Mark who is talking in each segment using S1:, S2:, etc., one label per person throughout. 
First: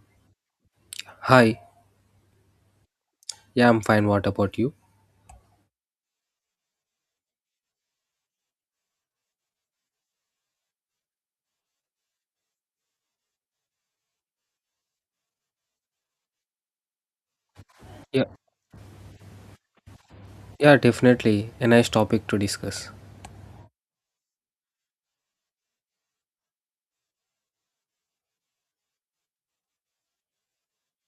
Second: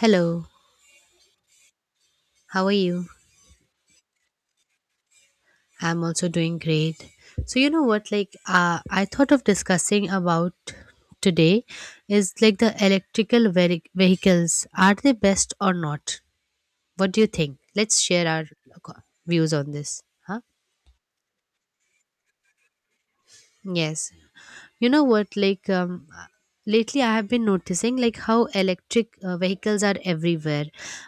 S1: Hello,
S2: Hi,
S1: how are you?
S2: yeah, I'm fine. What about you?
S1: I'm also doing great. So you know what, like I thought of discussing about today is like the vehicles, are they best or not? What do you think? Let's
S2: Yeah,
S1: share our views on this. Huh?
S2: yeah, definitely a nice topic to discuss.
S1: Yes. You know what? Lately I have been noticing like how electric vehicles are everywhere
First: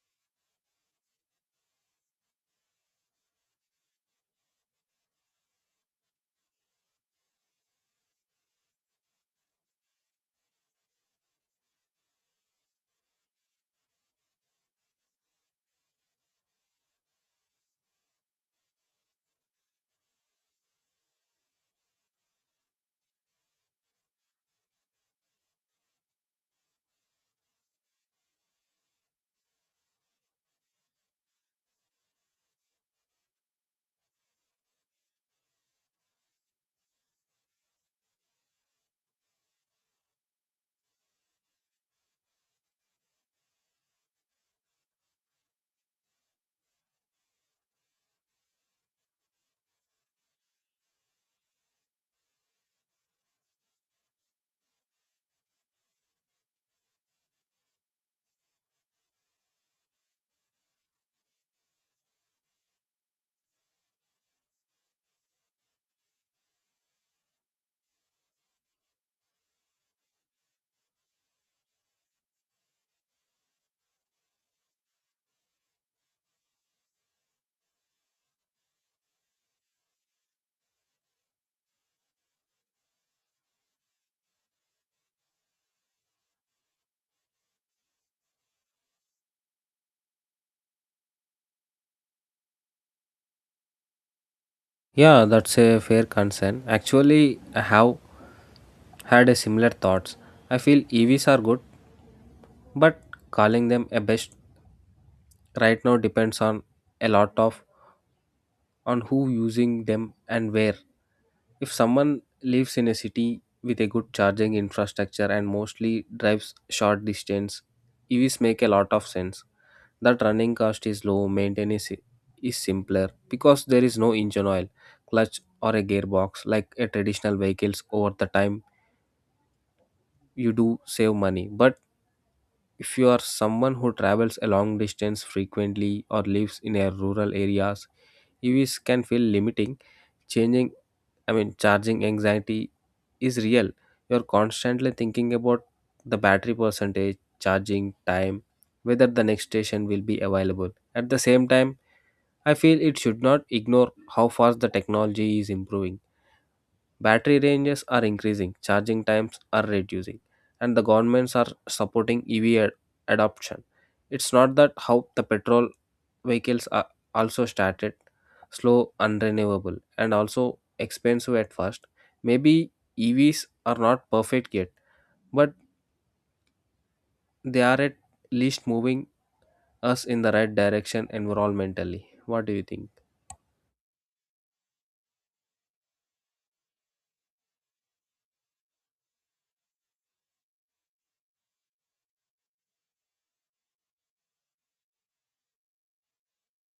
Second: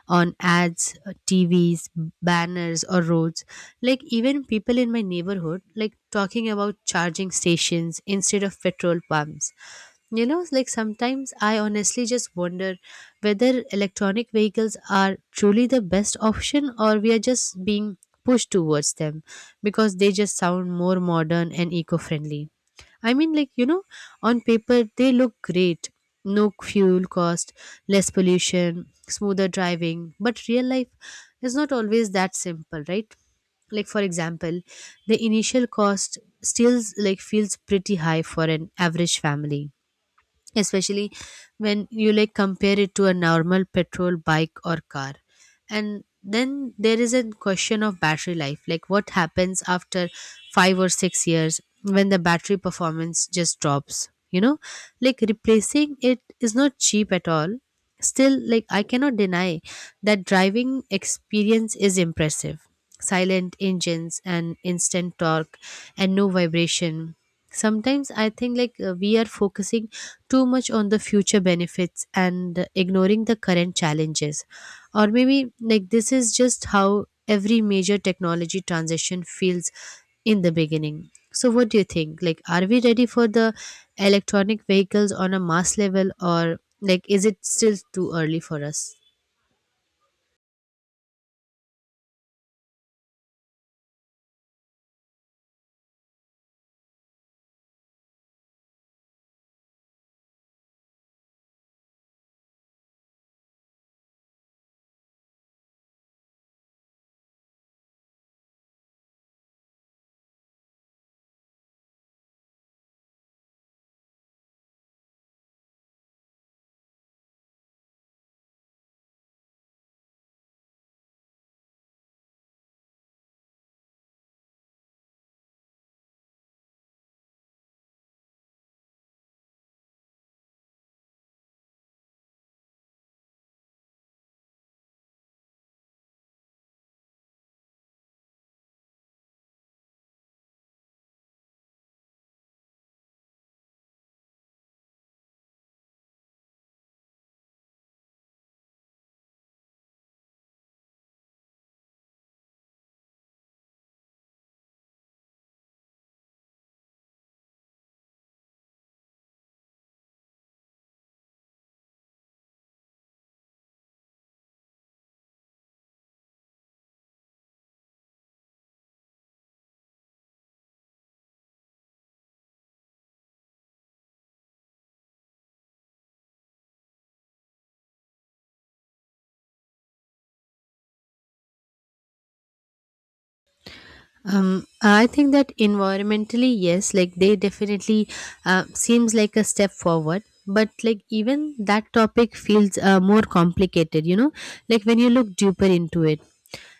S1: on ads, TVs, banners, or roads. Like, even people in my neighborhood like talking about charging stations instead of petrol pumps. You know, like sometimes I honestly just wonder whether electronic vehicles are truly the best option or we are just being pushed towards them because they just sound more modern and eco-friendly. I mean, like, you know, on paper, they look great. No fuel cost, less pollution, smoother driving. But real life is not always that simple, right? Like, for example, the initial cost still like feels pretty high for an average family, especially when you like compare it to a normal petrol bike or car. And then there is a question of battery life, like what happens after 5 or 6 years when the battery performance just drops, you know, like replacing it is not cheap at all. Still, like I cannot deny that driving experience is impressive, silent engines and instant torque and no vibration. Sometimes I think like we are focusing too much on the future benefits and ignoring the current challenges. Or maybe like this is just how every major technology transition feels in the beginning. So what do you think? Like, are we ready for the electronic vehicles on a mass level or like is it still too early for us?
S2: Yeah, that's a fair concern. Actually, I have had a similar thoughts. I feel EVs are good, but calling them a best right now depends on a lot of on who using them and where. If someone lives in a city with a good charging infrastructure and mostly drives short distance, EVs make a lot of sense. That running cost is low, is simpler because there is no engine oil, clutch, or a gearbox like a traditional vehicles. Over the time, you do save money. But if you are someone who travels a long distance frequently or lives in a rural areas, EVs can feel limiting. Changing, charging anxiety is real. You're constantly thinking about the battery percentage, charging time, whether the next station will be available. At the same time, I feel it should not ignore how fast the technology is improving. Battery ranges are increasing, charging times are reducing, and the governments are supporting adoption. It's not that how the petrol vehicles are also started slow, unrenewable, and also expensive at first. Maybe EVs are not perfect yet, but they are at least moving us in the right direction environmentally. What do you think?
S1: I think that environmentally, yes, like they definitely seems like a step forward. But like even that topic feels more complicated, you know, like when you look deeper into it.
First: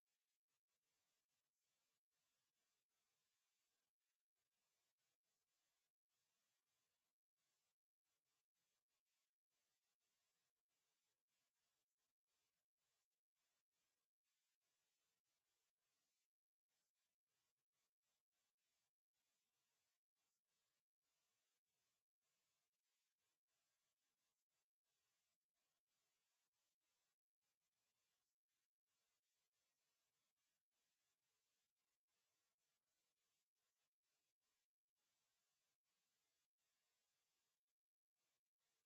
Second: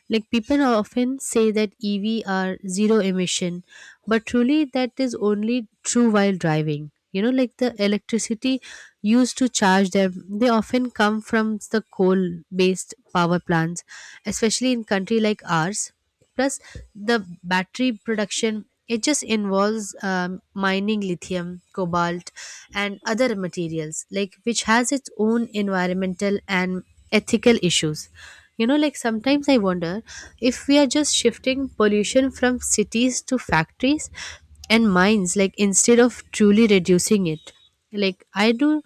S1: Like people often say that EV are zero emission, but truly that is only true while driving. You know, like the electricity used to charge them, they often come from the coal based power plants, especially in country like ours. Plus the battery production, it just involves mining lithium, cobalt and other materials like which has its own environmental and ethical issues. You know, like sometimes I wonder if we are just shifting pollution from cities to factories and mines, like instead of truly reducing it. Like, I do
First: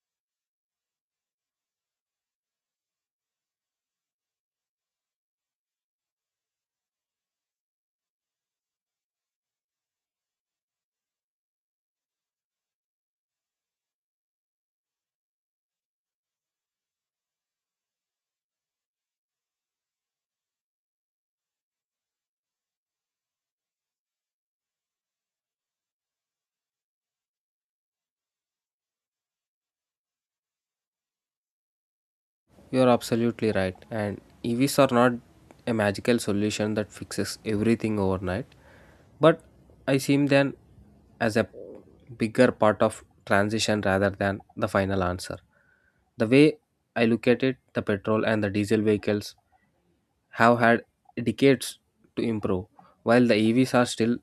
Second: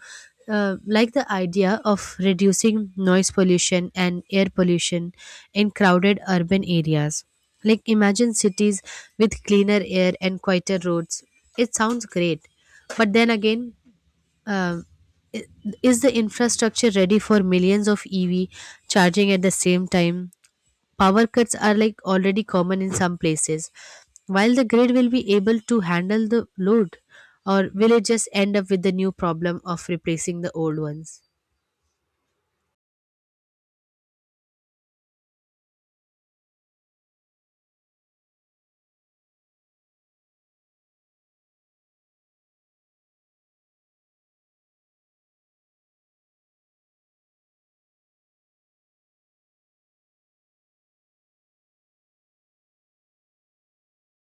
S1: like the idea of reducing noise pollution and air pollution in crowded urban areas. Like, imagine cities with cleaner air and quieter roads. It sounds great, but then again, uh, i- is the infrastructure ready for millions of EV charging at the same time? Power cuts are like already common in some places. While the grid will be able to handle the load, or will it just end up with the new problem of replacing the old ones?
S2: You're absolutely right. And EVs are not a magical solution that fixes everything overnight, but I see them as a bigger part of transition rather than the final answer. The way I look at it, the petrol and the diesel vehicles have had decades to improve, while the EVs are still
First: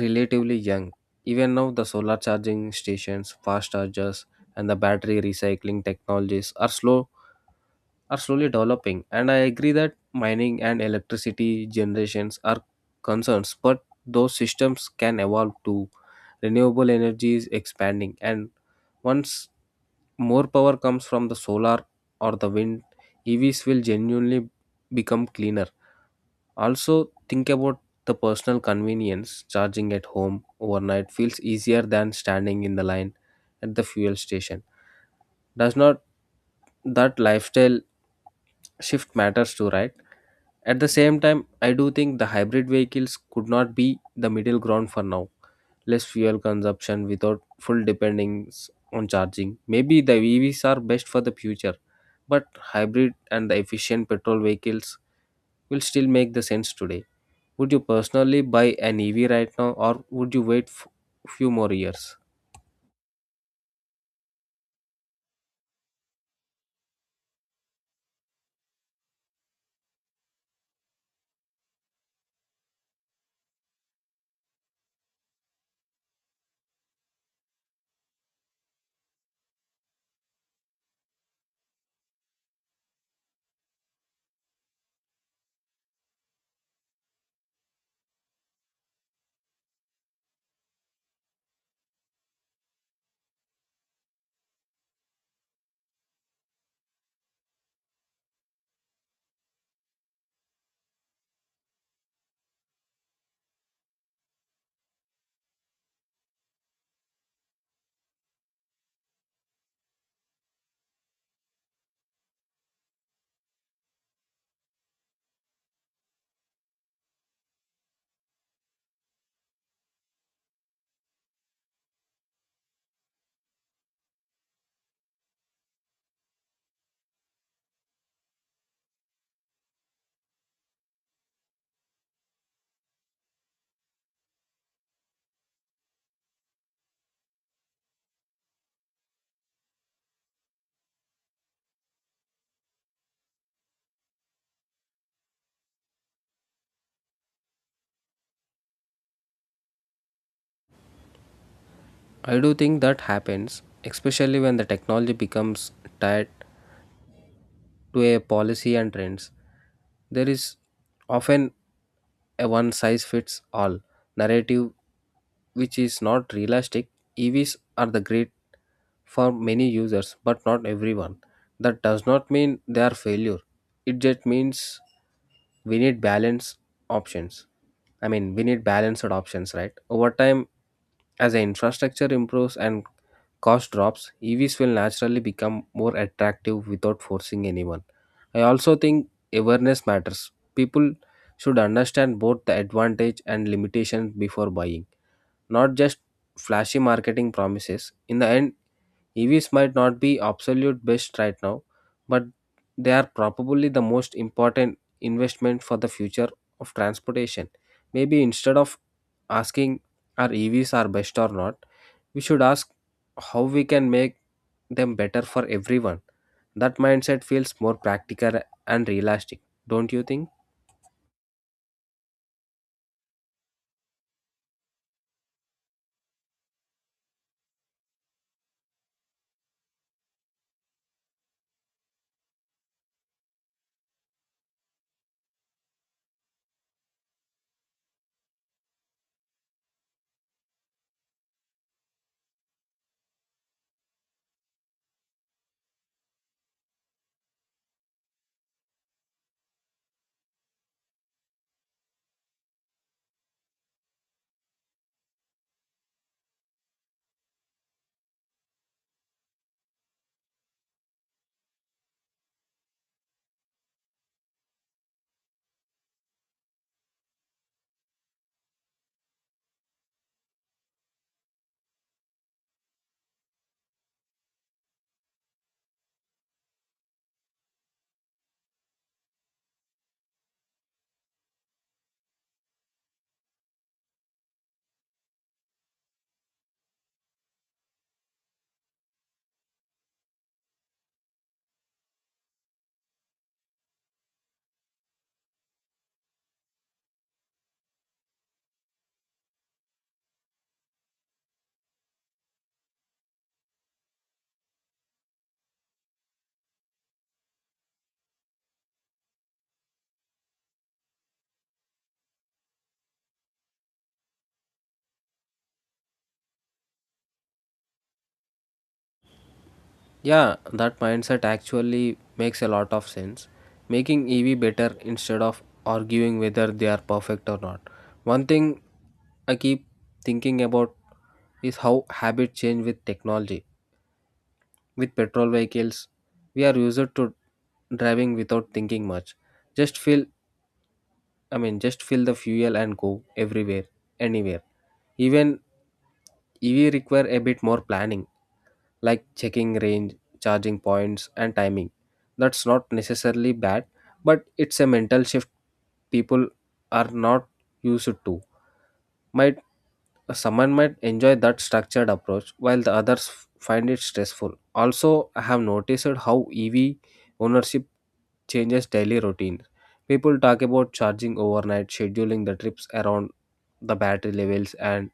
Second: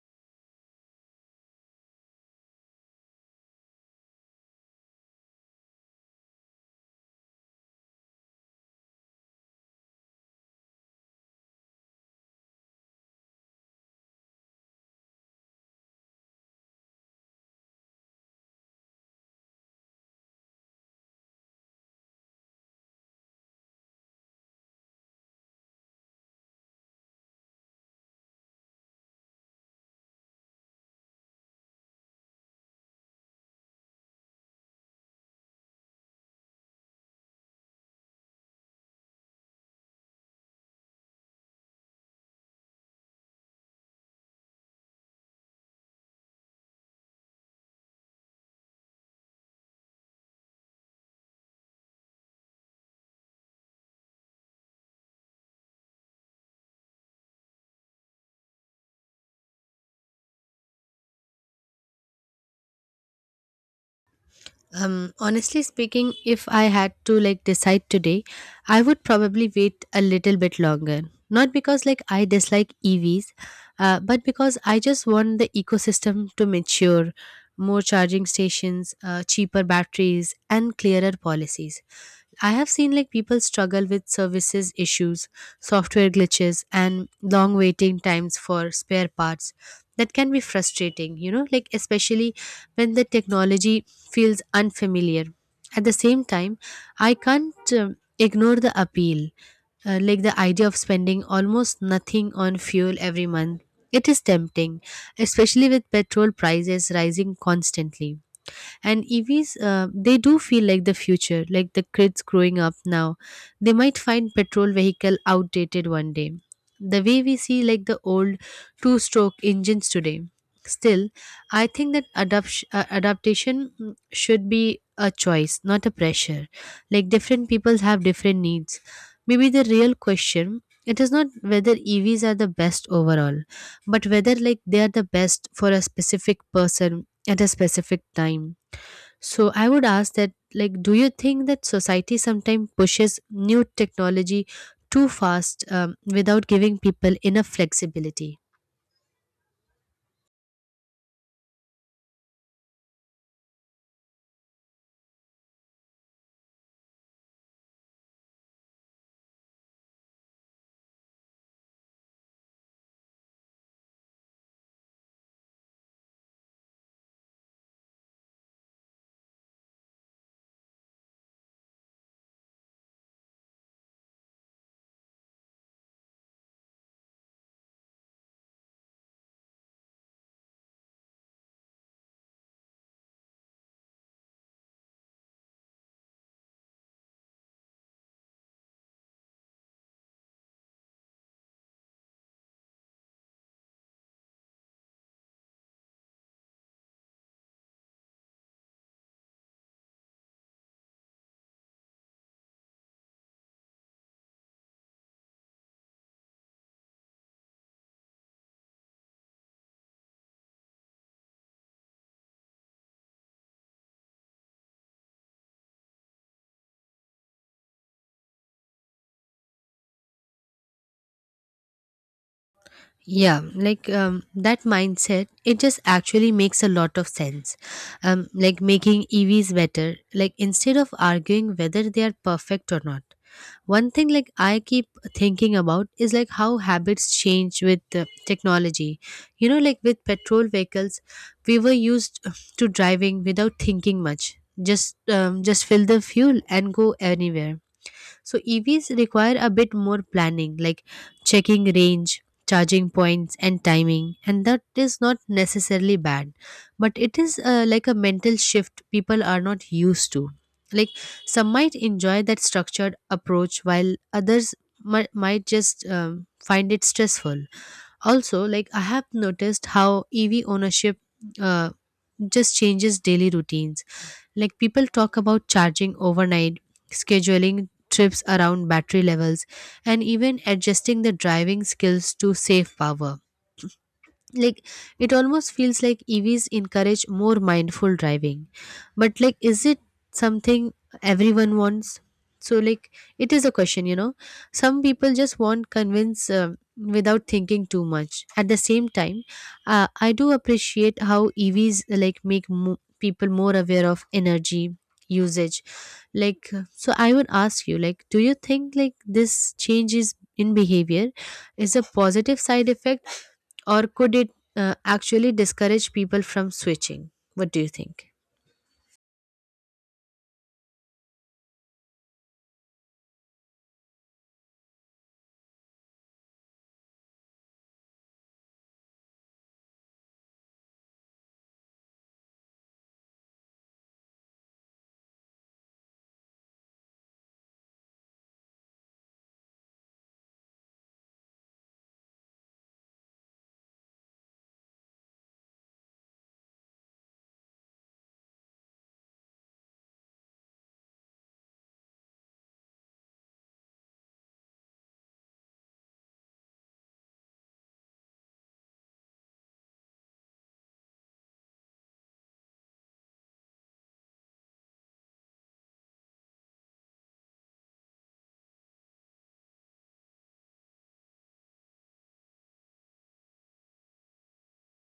S2: relatively young. Even now, the solar charging stations, fast chargers, and the battery recycling technologies are slowly developing, and I agree that mining and electricity generations are concerns, but those systems can evolve to renewable energy is expanding, and once more power comes from the solar or the wind, EVs will genuinely become cleaner. Also, think about the personal convenience, charging at home overnight feels easier than standing in the line at the fuel station. Does not that lifestyle shift matters too, right? At the same time, I do think the hybrid vehicles could not be the middle ground for now. Less fuel consumption without full dependence on charging. Maybe the EVs are best for the future, but hybrid and the efficient petrol vehicles will still make the sense today. Would you personally buy an EV right now, or would you wait few more years?
S1: Honestly speaking, if I had to like decide today, I would probably wait a little bit longer. Not because like I dislike EVs, but because I just want the ecosystem to mature, more charging stations, cheaper batteries, and clearer policies. I have seen like people struggle with services issues, software glitches, and long waiting times for spare parts. That can be frustrating, you know, like especially when the technology feels unfamiliar. At the same time, I can't ignore the appeal, like the idea of spending almost nothing on fuel every month. It is tempting, especially with petrol prices rising constantly. And EVs they do feel like the future, like the kids growing up now, they might find petrol vehicle outdated one day, the way we see like the old two stroke engines today. Still, I think that adaptation should be a choice, not a pressure. Like different people have different needs. Maybe the real question, it is not whether EVs are the best overall, but whether like they are the best for a specific person at a specific time. So I would ask that, like, do you think that society sometimes pushes new technology too fast without giving people enough flexibility?
S2: I do think that happens, especially when the technology becomes tied to a policy and trends. There is often a one size fits all narrative which is not realistic. EVs are the great for many users, but not everyone. That does not mean they are failure. It just means we need balance options. We need balanced options, right? Over time, as the infrastructure improves and cost drops, EVs will naturally become more attractive without forcing anyone. I also think awareness matters. People should understand both the advantage and limitations before buying, not just flashy marketing promises. In the end, EVs might not be absolute best right now, but they are probably the most important investment for the future of transportation. Maybe instead of asking are EVs are best or not, we should ask how we can make them better for everyone. That mindset feels more practical and realistic, don't you think?
S1: Yeah, like that mindset, it just actually makes a lot of sense. Like making EVs better, like instead of arguing whether they are perfect or not. One thing, like, I keep thinking about is like how habits change with technology. You know, like with petrol vehicles, we were used to driving without thinking much. Just fill the fuel and go anywhere. So EVs require a bit more planning, like checking range, charging points, and timing, and that is not necessarily bad, but it is like a mental shift people are not used to. Like some might enjoy that structured approach, while others might just, find it stressful. Also, like I have noticed how EV ownership uh, just changes daily routines, like people talk about charging overnight, scheduling trips around battery levels, and even adjusting the driving skills to save power. Like, it almost feels like EVs encourage more mindful driving, but like is it something everyone wants? So like it is a question, you know, some people just want convince without thinking too much. At the same time, I do appreciate how EVs like make people more aware of energy usage. Like so I would ask you, like, do you think like this changes in behavior is a positive side effect or could it actually discourage people from switching? What do you think?
S2: Yeah, that mindset actually makes a lot of sense. Making EV better instead of arguing whether they are perfect or not. One thing I keep thinking about is how habit change with technology. With petrol vehicles, we are used to driving without thinking much. Just fill just fill the fuel and go everywhere, anywhere. Even EV require a bit more planning, like checking range, charging points, and timing. That's not necessarily bad, but it's a mental shift people are not used to. Might Someone might enjoy that structured approach, while the others find it stressful. Also, I have noticed how EV ownership changes daily routine. People talk about charging overnight, scheduling the trips around the battery levels, and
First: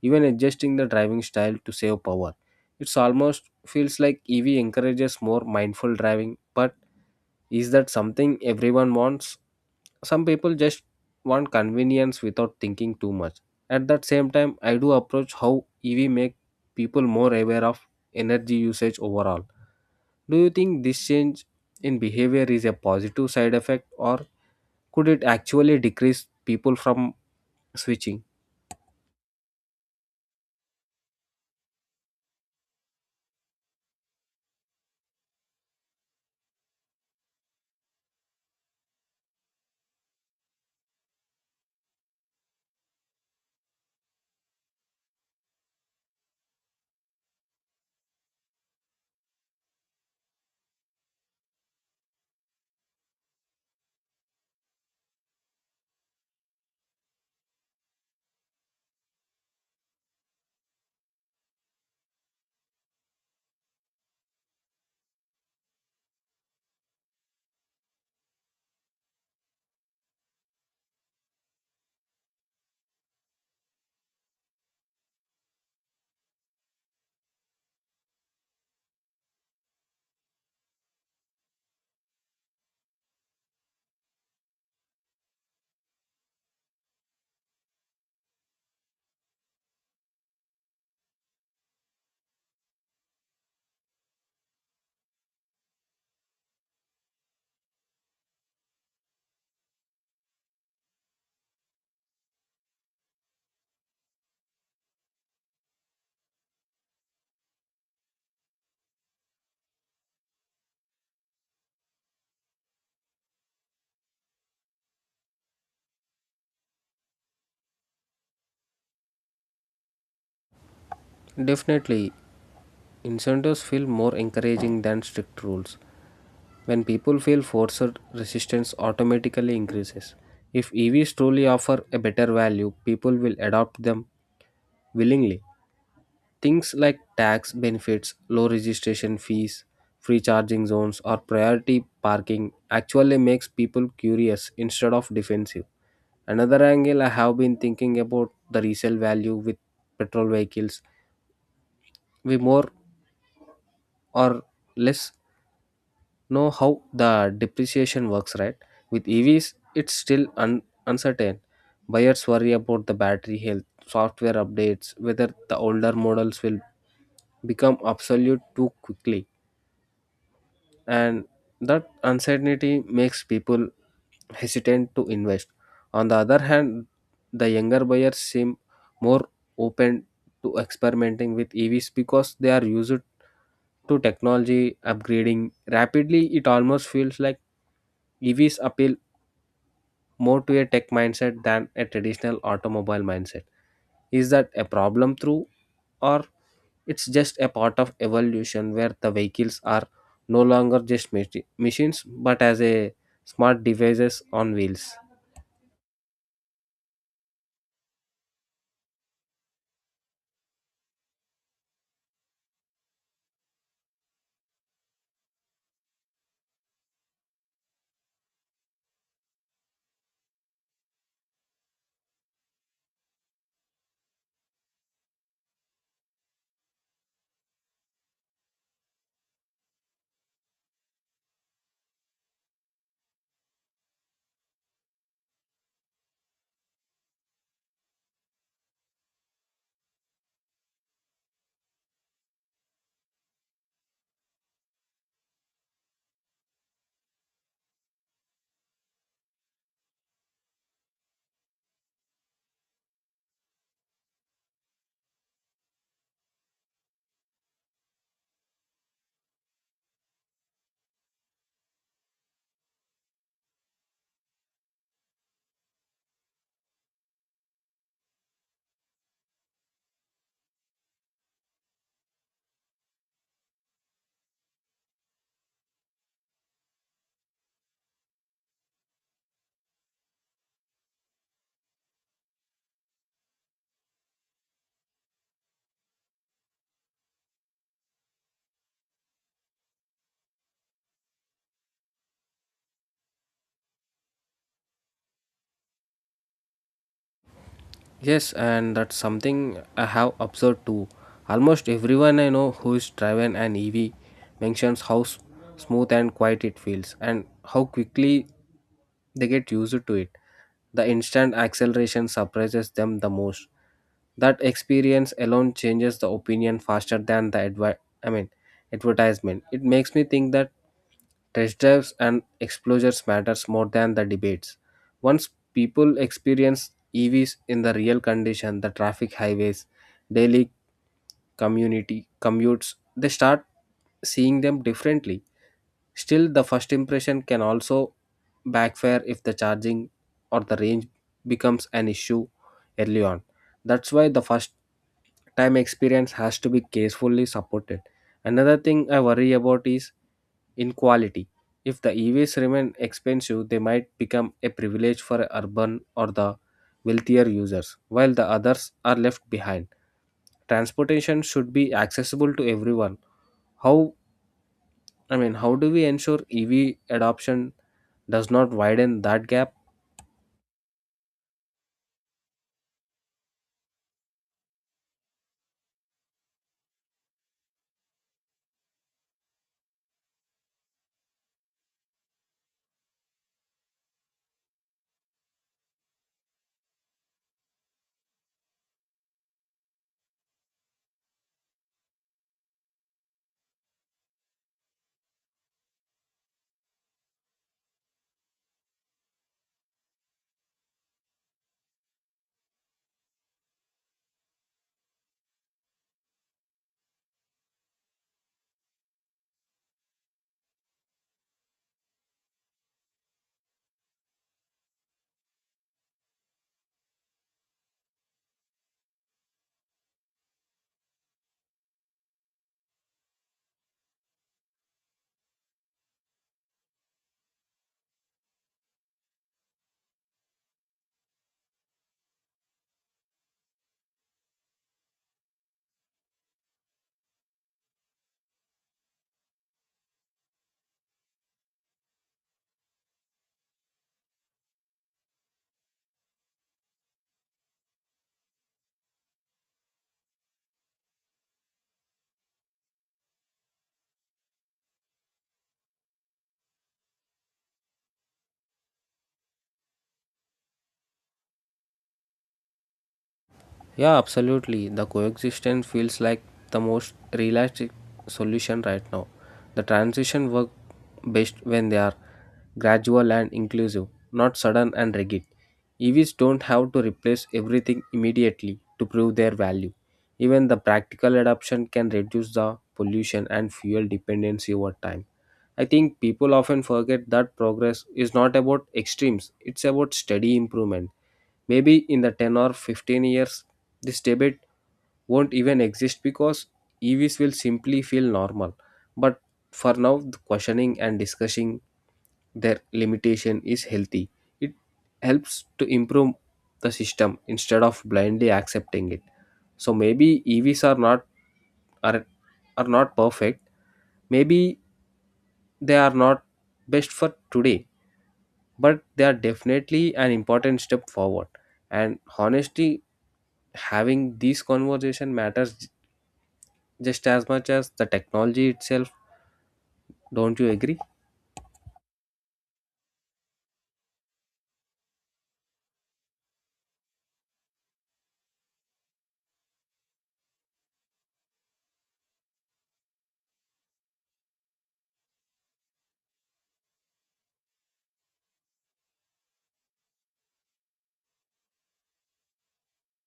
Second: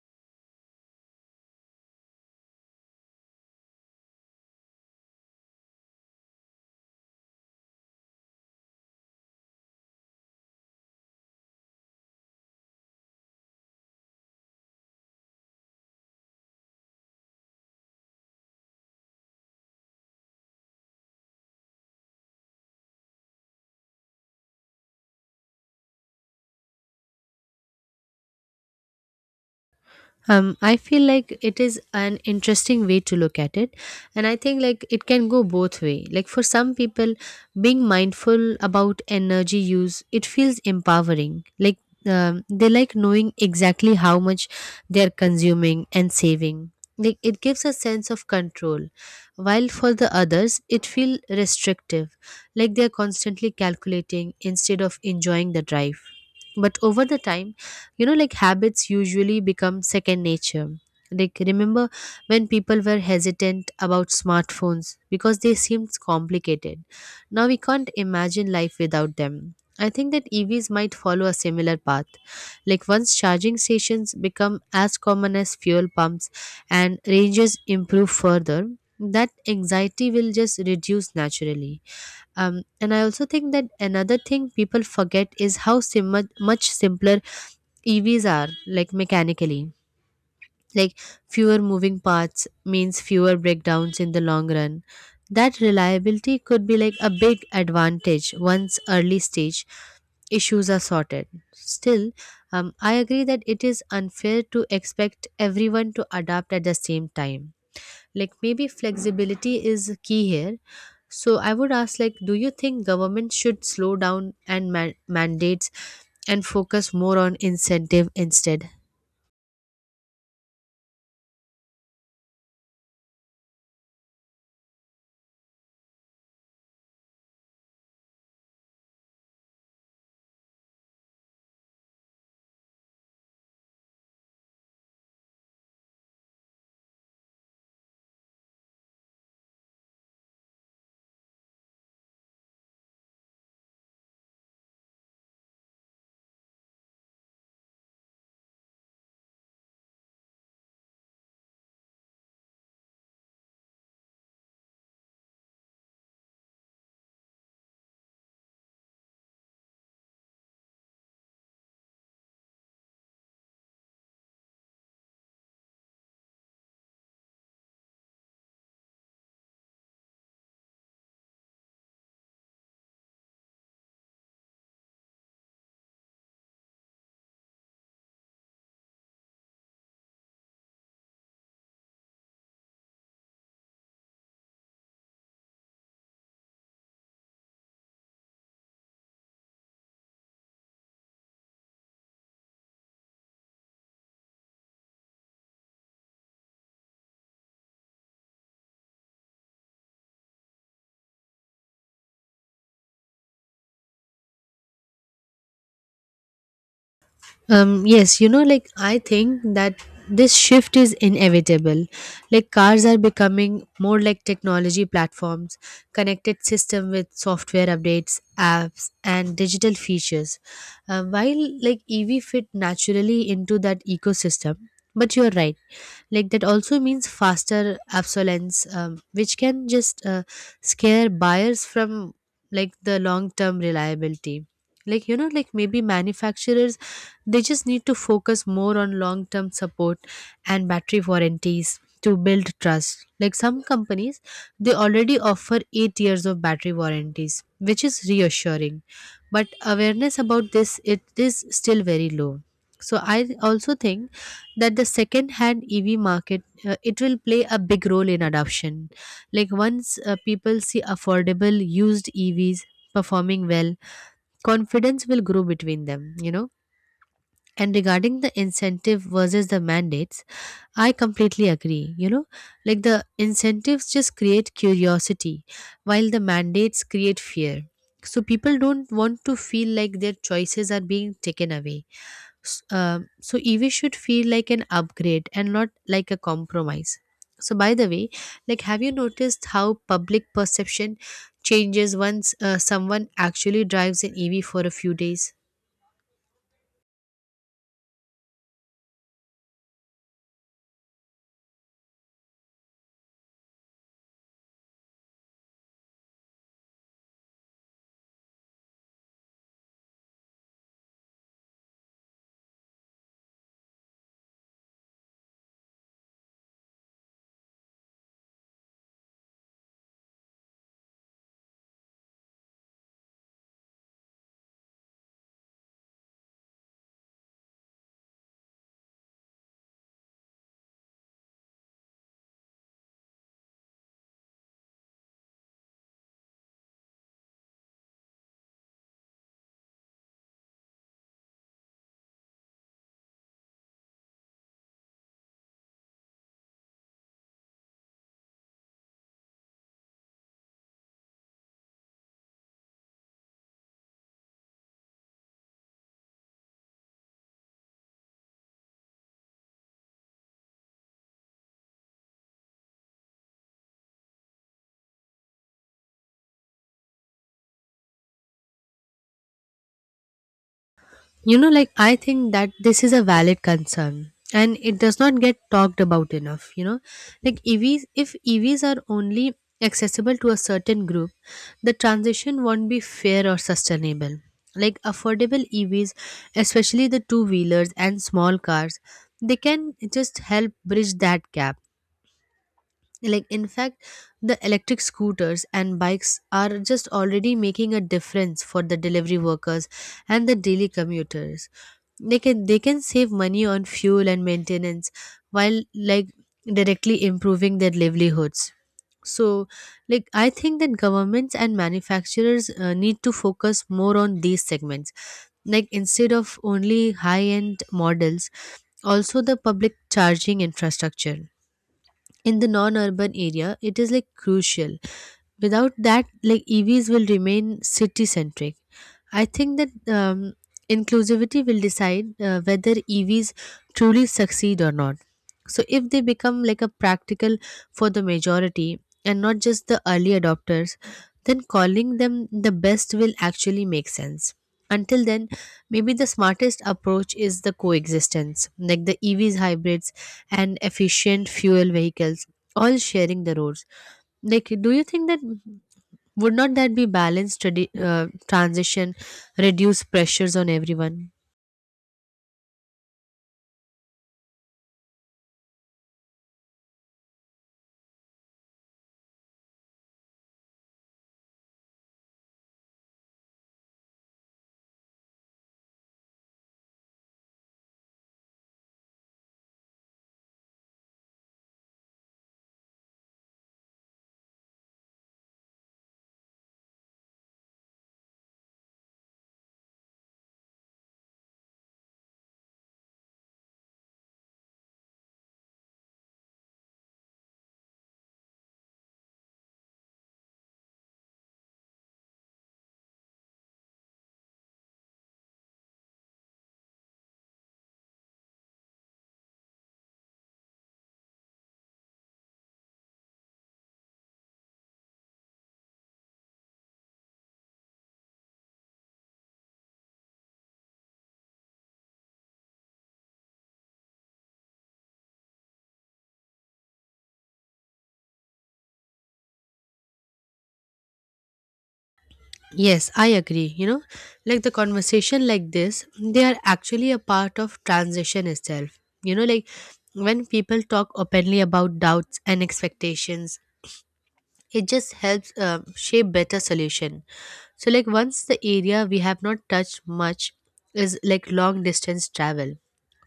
S2: even adjusting the driving style to save power. It's almost feels like EV encourages more mindful driving, but is that something everyone wants? Some people just want convenience without thinking too much. At that same time, I do approach how EV make people more aware of energy usage overall. Do you think this change in behavior is a positive side effect or could it actually decrease people from switching?
S1: I feel like it is an interesting way to look at it, and I think like it can go both way. Like for some people, being mindful about energy use, it feels empowering. Like they like knowing exactly how much they are consuming and saving. Like it gives a sense of control, while for the others, it feel restrictive. Like they are constantly calculating instead of enjoying the drive. But over the time, you know, like habits usually become second nature. Like remember when people were hesitant about smartphones because they seemed complicated? Now we can't imagine life without them. I think that EVs might follow a similar path, like once charging stations become as common as fuel pumps and ranges improve further, that anxiety will just reduce naturally. And I also think that another thing people forget is how much simpler EVs are, like mechanically. Like fewer moving parts means fewer breakdowns in the long run. That reliability could be like a big advantage once early stage issues are sorted. Still, I agree that it is unfair to expect everyone to adapt at the same time. Like, maybe flexibility is key here. So I would ask, like, do you think government should slow down and mandates and focus more on incentive instead?
S2: Definitely, incentives feel more encouraging than strict rules. When people feel forced, resistance automatically increases. If EVs truly offer a better value, people will adopt them willingly. Things like tax benefits, low registration fees, free charging zones, or priority parking actually makes people curious instead of defensive. Another angle I have been thinking about the resale value with petrol vehicles. We more or less know how the depreciation works, right? With EVs, it's still uncertain. Buyers worry about the battery health, software updates, whether the older models will become obsolete too quickly, and that uncertainty makes people hesitant to invest. On the other hand, the younger buyers seem more open to experimenting with EVs because they are used to technology upgrading rapidly. It almost feels like EVs appeal more to a tech mindset than a traditional automobile mindset. Is that a problem through, or it's just a part of evolution where the vehicles are no longer just machines but as a smart devices on wheels.
S1: Yes, you know, like I think that this shift is inevitable. Like cars are becoming more like technology platforms, connected system with software updates, apps, and digital features. While like EV fit naturally into that ecosystem, but you're right. Like that also means faster obsolescence, which can just scare buyers from like the long-term reliability. Like, you know, like maybe manufacturers, they just need to focus more on long term support and battery warranties to build trust. Like some companies, they already offer 8 years of battery warranties, which is reassuring. But awareness about this, it is still very low. So I also think that the second hand EV market, it will play a big role in adoption. Like once people see affordable used EVs performing well, confidence will grow between them, you know. And regarding the incentive versus the mandates, I completely agree. You know, like the incentives just create curiosity, while the mandates create fear. So people don't want to feel like their choices are being taken away. So EV should feel like an upgrade and not like a compromise. So by the way, like have you noticed how public perception changes once someone actually drives an EV for a few days?
S2: Yes, and that's something I have observed too. Almost everyone I know who is driving an EV mentions how smooth and quiet it feels and how quickly they get used to it. The instant acceleration surprises them the most. That experience alone changes the opinion faster than the I mean advertisement. It makes me think that test drives and exposures matters more than the debates. Once people experience EVs in the real condition, the traffic highways, daily community commutes, they start seeing them differently. Still, the first impression can also backfire if the charging or the range becomes an issue early on. That's why the first time experience has to be carefully supported. Another thing I worry about is inequality. If the EVs remain expensive, they might become a privilege for urban or the wealthier users, while the others are left behind. Transportation should be accessible to everyone. How how do we ensure EV adoption does not widen that gap?
S1: You know, like I think that this is a valid concern and it does not get talked about enough, you know. Like EVs, if EVs are only accessible to a certain group, the transition won't be fair or sustainable. Like affordable EVs, especially the two wheelers and small cars, they can just help bridge that gap. Like in fact, the electric scooters and bikes are just already making a difference for the delivery workers and the daily commuters. They can save money on fuel and maintenance while directly improving their livelihoods. So like I think that governments and manufacturers need to focus more on these segments, like instead of only high end models. Also the public charging infrastructure in the non-urban area, it is like crucial. Without that, like EVs will remain city centric. I think that inclusivity will decide whether EVs truly succeed or not. So if they become like a practical for the majority and not just the early adopters, then calling them the best will actually make sense. Until then, maybe the smartest approach is the coexistence, like the EVs, hybrids and efficient fuel vehicles all sharing the roads. Like do you think that, would not that be balanced transition, reduce pressures on everyone?
S2: Yeah, absolutely. The coexistence feels like the most realistic solution right now. The transition work best when they are gradual and inclusive, not sudden and rigid. EVs don't have to replace everything immediately to prove their value. Even the practical adoption can reduce the pollution and fuel dependency over time. I think people often forget that progress is not about extremes, it's about steady improvement. Maybe in the 10 or 15 years, this debate won't even exist because EVs will simply feel normal. But for now, the questioning and discussing their limitation is healthy. It helps to improve the system instead of blindly accepting it. So maybe EVs are not are, are not perfect. Maybe they are not best for today, but they are definitely an important step forward. And honestly, having these conversation matters just as much as the technology itself. Don't you agree?
S1: Yes, I agree, you know. Like the conversation like this, they are actually a part of transition itself, you know. Like when people talk openly about doubts and expectations, it just helps shape better solution. So like once the area we have not touched much is like long distance travel.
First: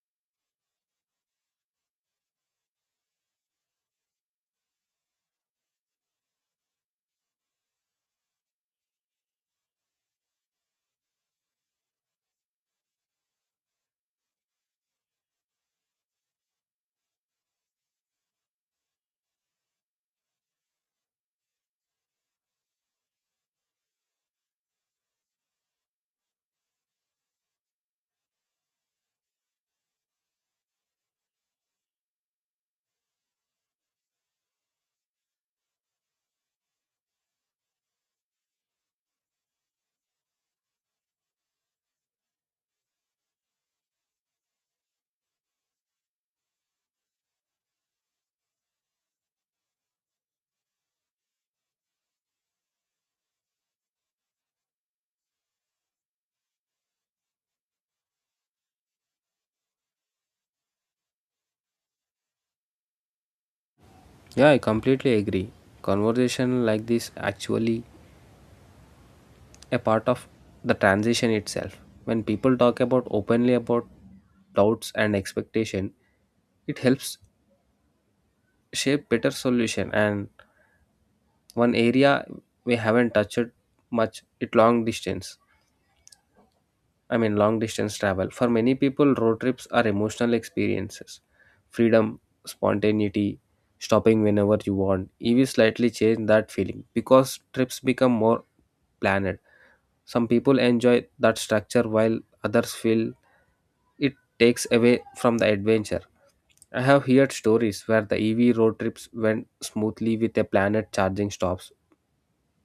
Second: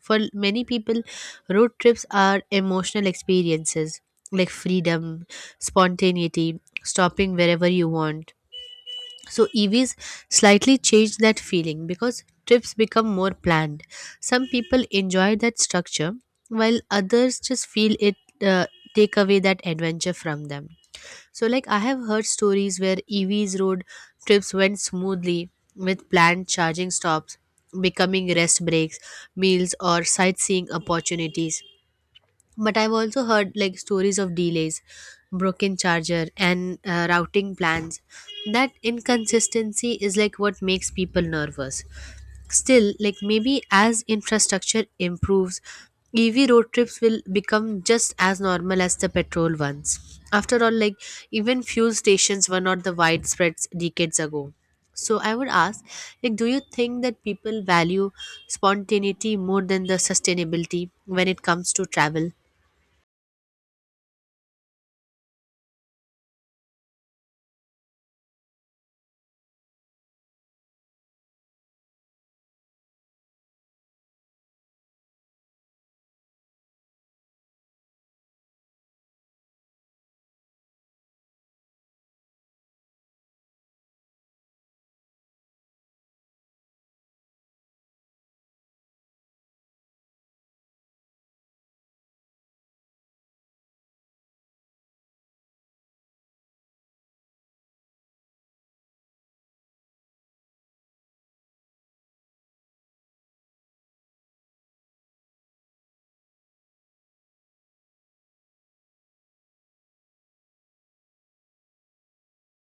S1: For many people, road trips are emotional experiences, like freedom, spontaneity, stopping wherever you want. So EVs slightly change that feeling because trips become more planned. Some people enjoy that structure while others just feel it uh, take away that adventure from them. So, like, I have heard stories where EVs road trips went smoothly with planned charging stops becoming rest breaks, meals, or sightseeing opportunities. But I've also heard like stories of delays, broken charger and routing plans. That inconsistency is like what makes people nervous. Still, like maybe as infrastructure improves, EV road trips will become just as normal as the petrol ones. After all, like even fuel stations were not the widespread decades ago. So I would ask, like do you think that people value spontaneity more than the sustainability when it comes to travel?
S2: Yeah, I completely agree. Conversation like this actually a part of the transition itself. When people talk about openly about doubts and expectation, it helps shape better solution, and one area we haven't touched much it long distance I mean, long distance travel. For many people, road trips are emotional experiences. Freedom, spontaneity, stopping whenever you want. EV slightly change that feeling because trips become more planned. Some people enjoy that structure while others feel it takes away from the adventure. I have heard stories where the EV road trips went smoothly with a planned charging stops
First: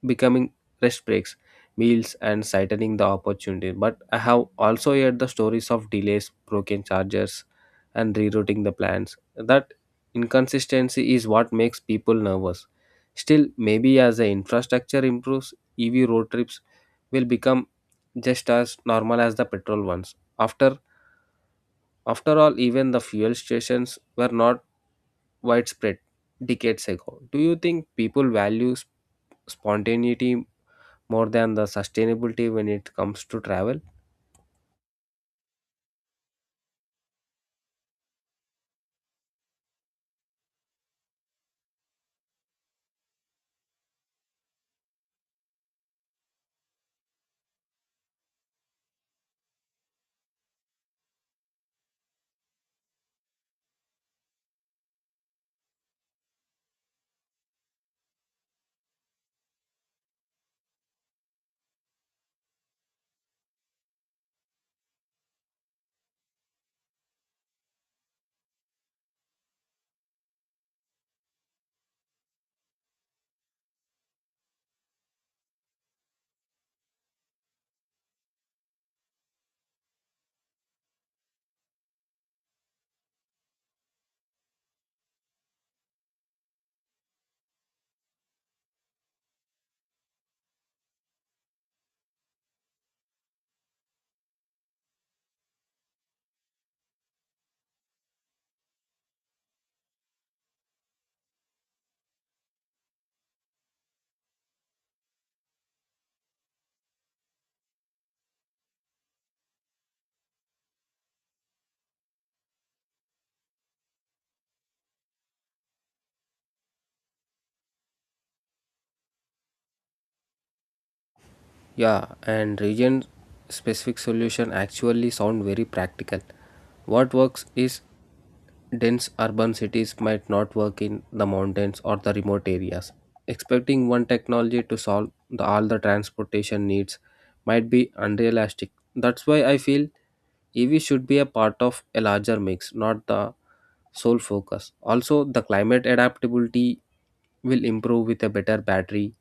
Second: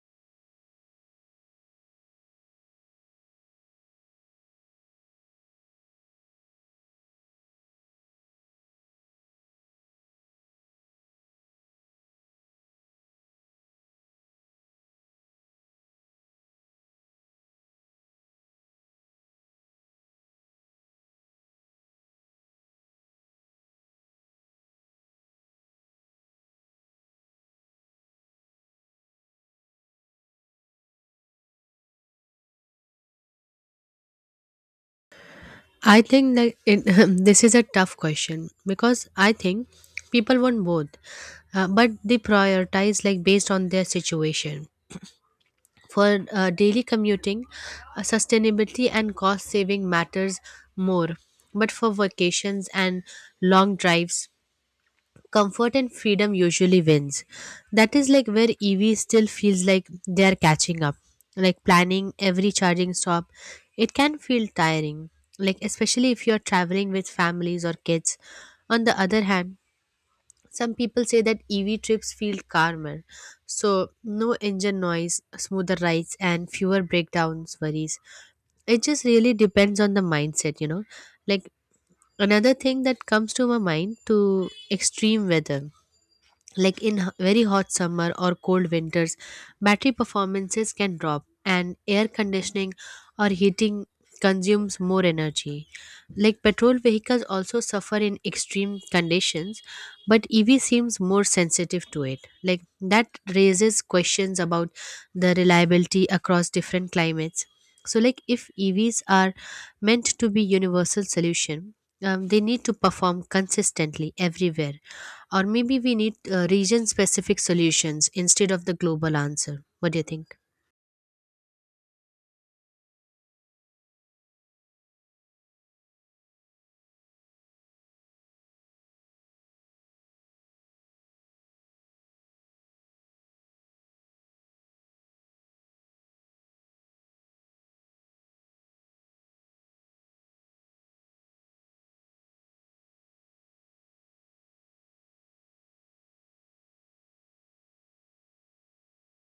S2: becoming rest breaks, meals, and sightening the opportunity. But I have also heard the stories of delays, broken chargers, and rerouting the plans. That inconsistency is what makes people nervous. Still, maybe as the infrastructure improves, EV road trips will become just as normal as the petrol ones. After all, even the fuel stations were not widespread decades ago. Do you think people value spontaneity more than the sustainability when it comes to travel?
S1: I think that it, This is a tough question because I think people want both, but they prioritize like based on their situation. For daily commuting, sustainability and cost saving matters more, but for vacations and long drives, comfort and freedom usually wins. That is like where EV still feels like they are catching up. Like planning every charging stop, it can feel tiring. Like especially if you are traveling with families or kids. On the other hand, some people say that EV trips feel calmer. So no engine noise, smoother rides and fewer breakdowns worries. It just really depends on the mindset, you know. Like another thing that comes to my mind to extreme weather, like in very hot summer or cold winters, battery performances can drop and air conditioning or heating consumes more energy. Like petrol vehicles also suffer in extreme conditions, but EV seems more sensitive to it. Like that raises questions about the reliability across different climates. So like if EVs are meant to be universal solution, they need to perform consistently everywhere, or maybe we need region specific solutions instead of the global answer. What do you think?
S2: Yeah, and region specific solution actually sound very practical. What works is dense urban cities might not work in the mountains or the remote areas. Expecting one technology to solve the, all the transportation needs might be unrealistic. That's why I feel EV should be a part of a larger mix, not the sole focus. Also, the climate adaptability will improve with a better battery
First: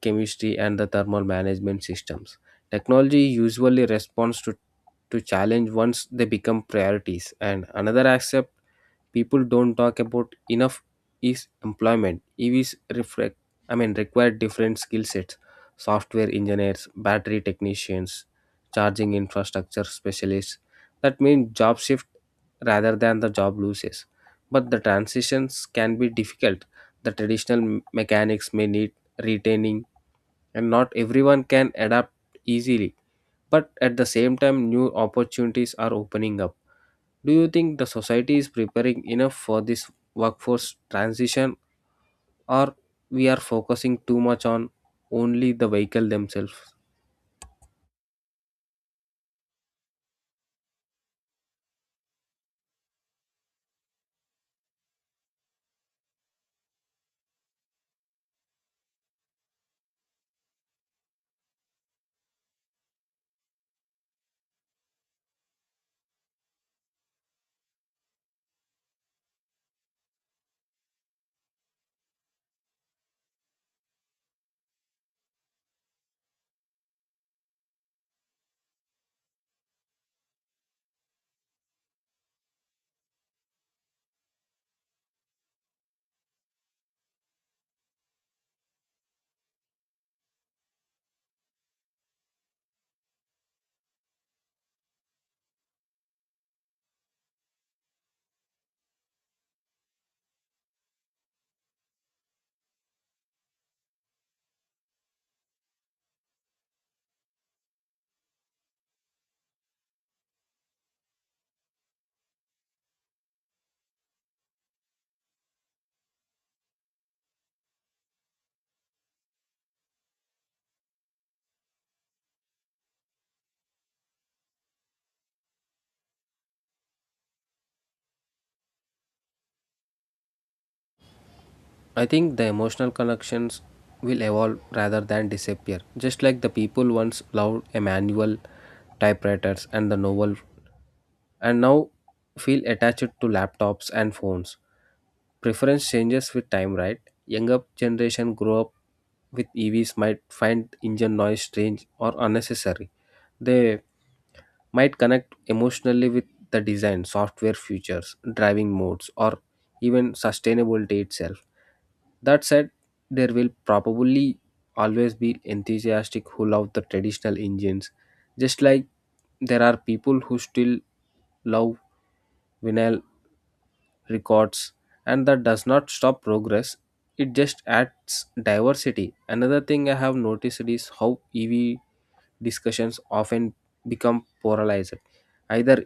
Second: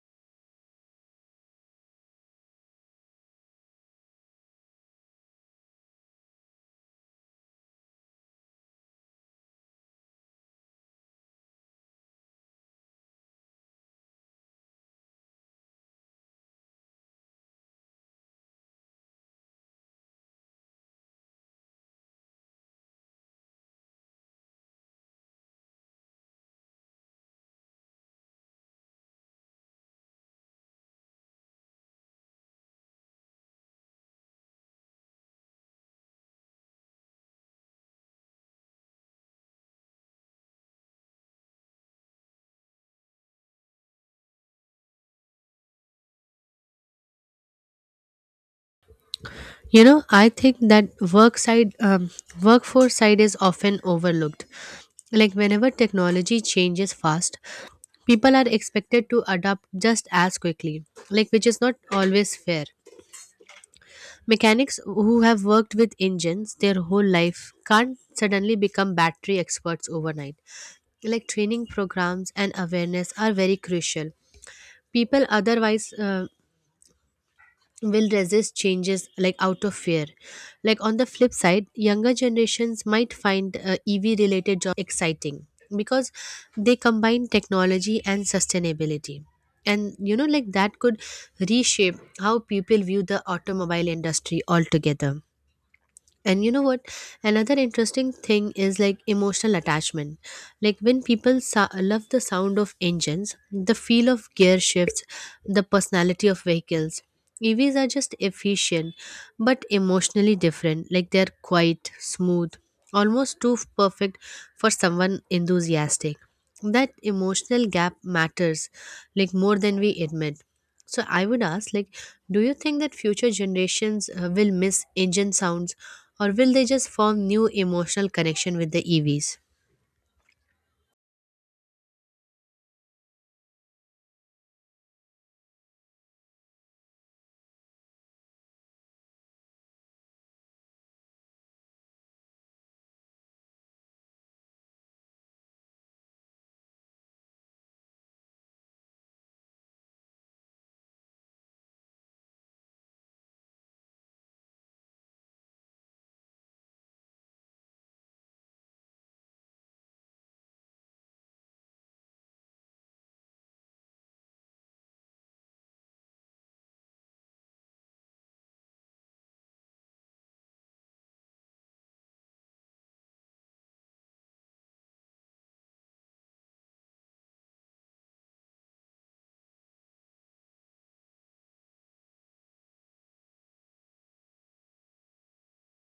S2: chemistry and the thermal management systems. Technology usually responds to challenge once they become priorities. And another aspect people don't talk about enough is employment. EVs reflect, I mean, require different skill sets: software engineers, battery technicians, charging infrastructure specialists. That means job shift rather than the job loses. But the transitions can be difficult. The traditional mechanics may need retaining, and not everyone can adapt easily. But at the same time, new opportunities are opening up. Do you think the society is preparing enough for this workforce transition, or we are focusing too much on only the vehicle themselves?
S1: You know, I think that work side, workforce side is often overlooked. Like whenever technology changes fast, people are expected to adapt just as quickly, like which is not always fair. Mechanics who have worked with engines their whole life can't suddenly become battery experts overnight. Like training programs and awareness are very crucial. People otherwise will resist changes like out of fear. Like on the flip side, younger generations might find EV related jobs exciting because they combine technology and sustainability. And you know, like that could reshape how people view the automobile industry altogether. And you know what? Another interesting thing is like emotional attachment. Like when people love the sound of engines, the feel of gear shifts, the personality of vehicles. EVs are just efficient but emotionally different. Like they're quiet, smooth, almost too perfect for someone enthusiastic. That emotional gap matters like more than we admit. So I would ask, like, do you think that future generations will miss engine sounds, or will they just form new emotional connection with the EVs?
S2: I think the emotional connections will evolve rather than disappear. Just like the people once loved a manual typewriters and the novel and now feel attached to laptops and phones. Preference changes with time, right? Younger generation grow up with EVs might find engine noise strange or unnecessary. They might connect emotionally with the design, software features, driving modes, or even sustainability itself. That said, there will probably always be enthusiastic who love the traditional engines, just like there are people who still love vinyl records, and that does not stop progress. It just adds diversity. Another thing I have noticed is how EV discussions often become polarized. Either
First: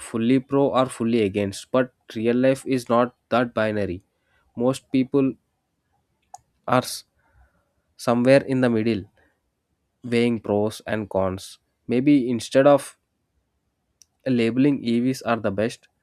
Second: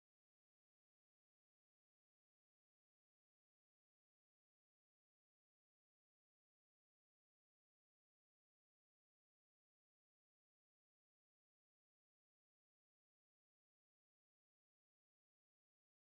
S2: fully pro or fully against, but real life is not that binary. Most people are somewhere in the middle weighing pros and cons. Maybe instead of labeling evs are the best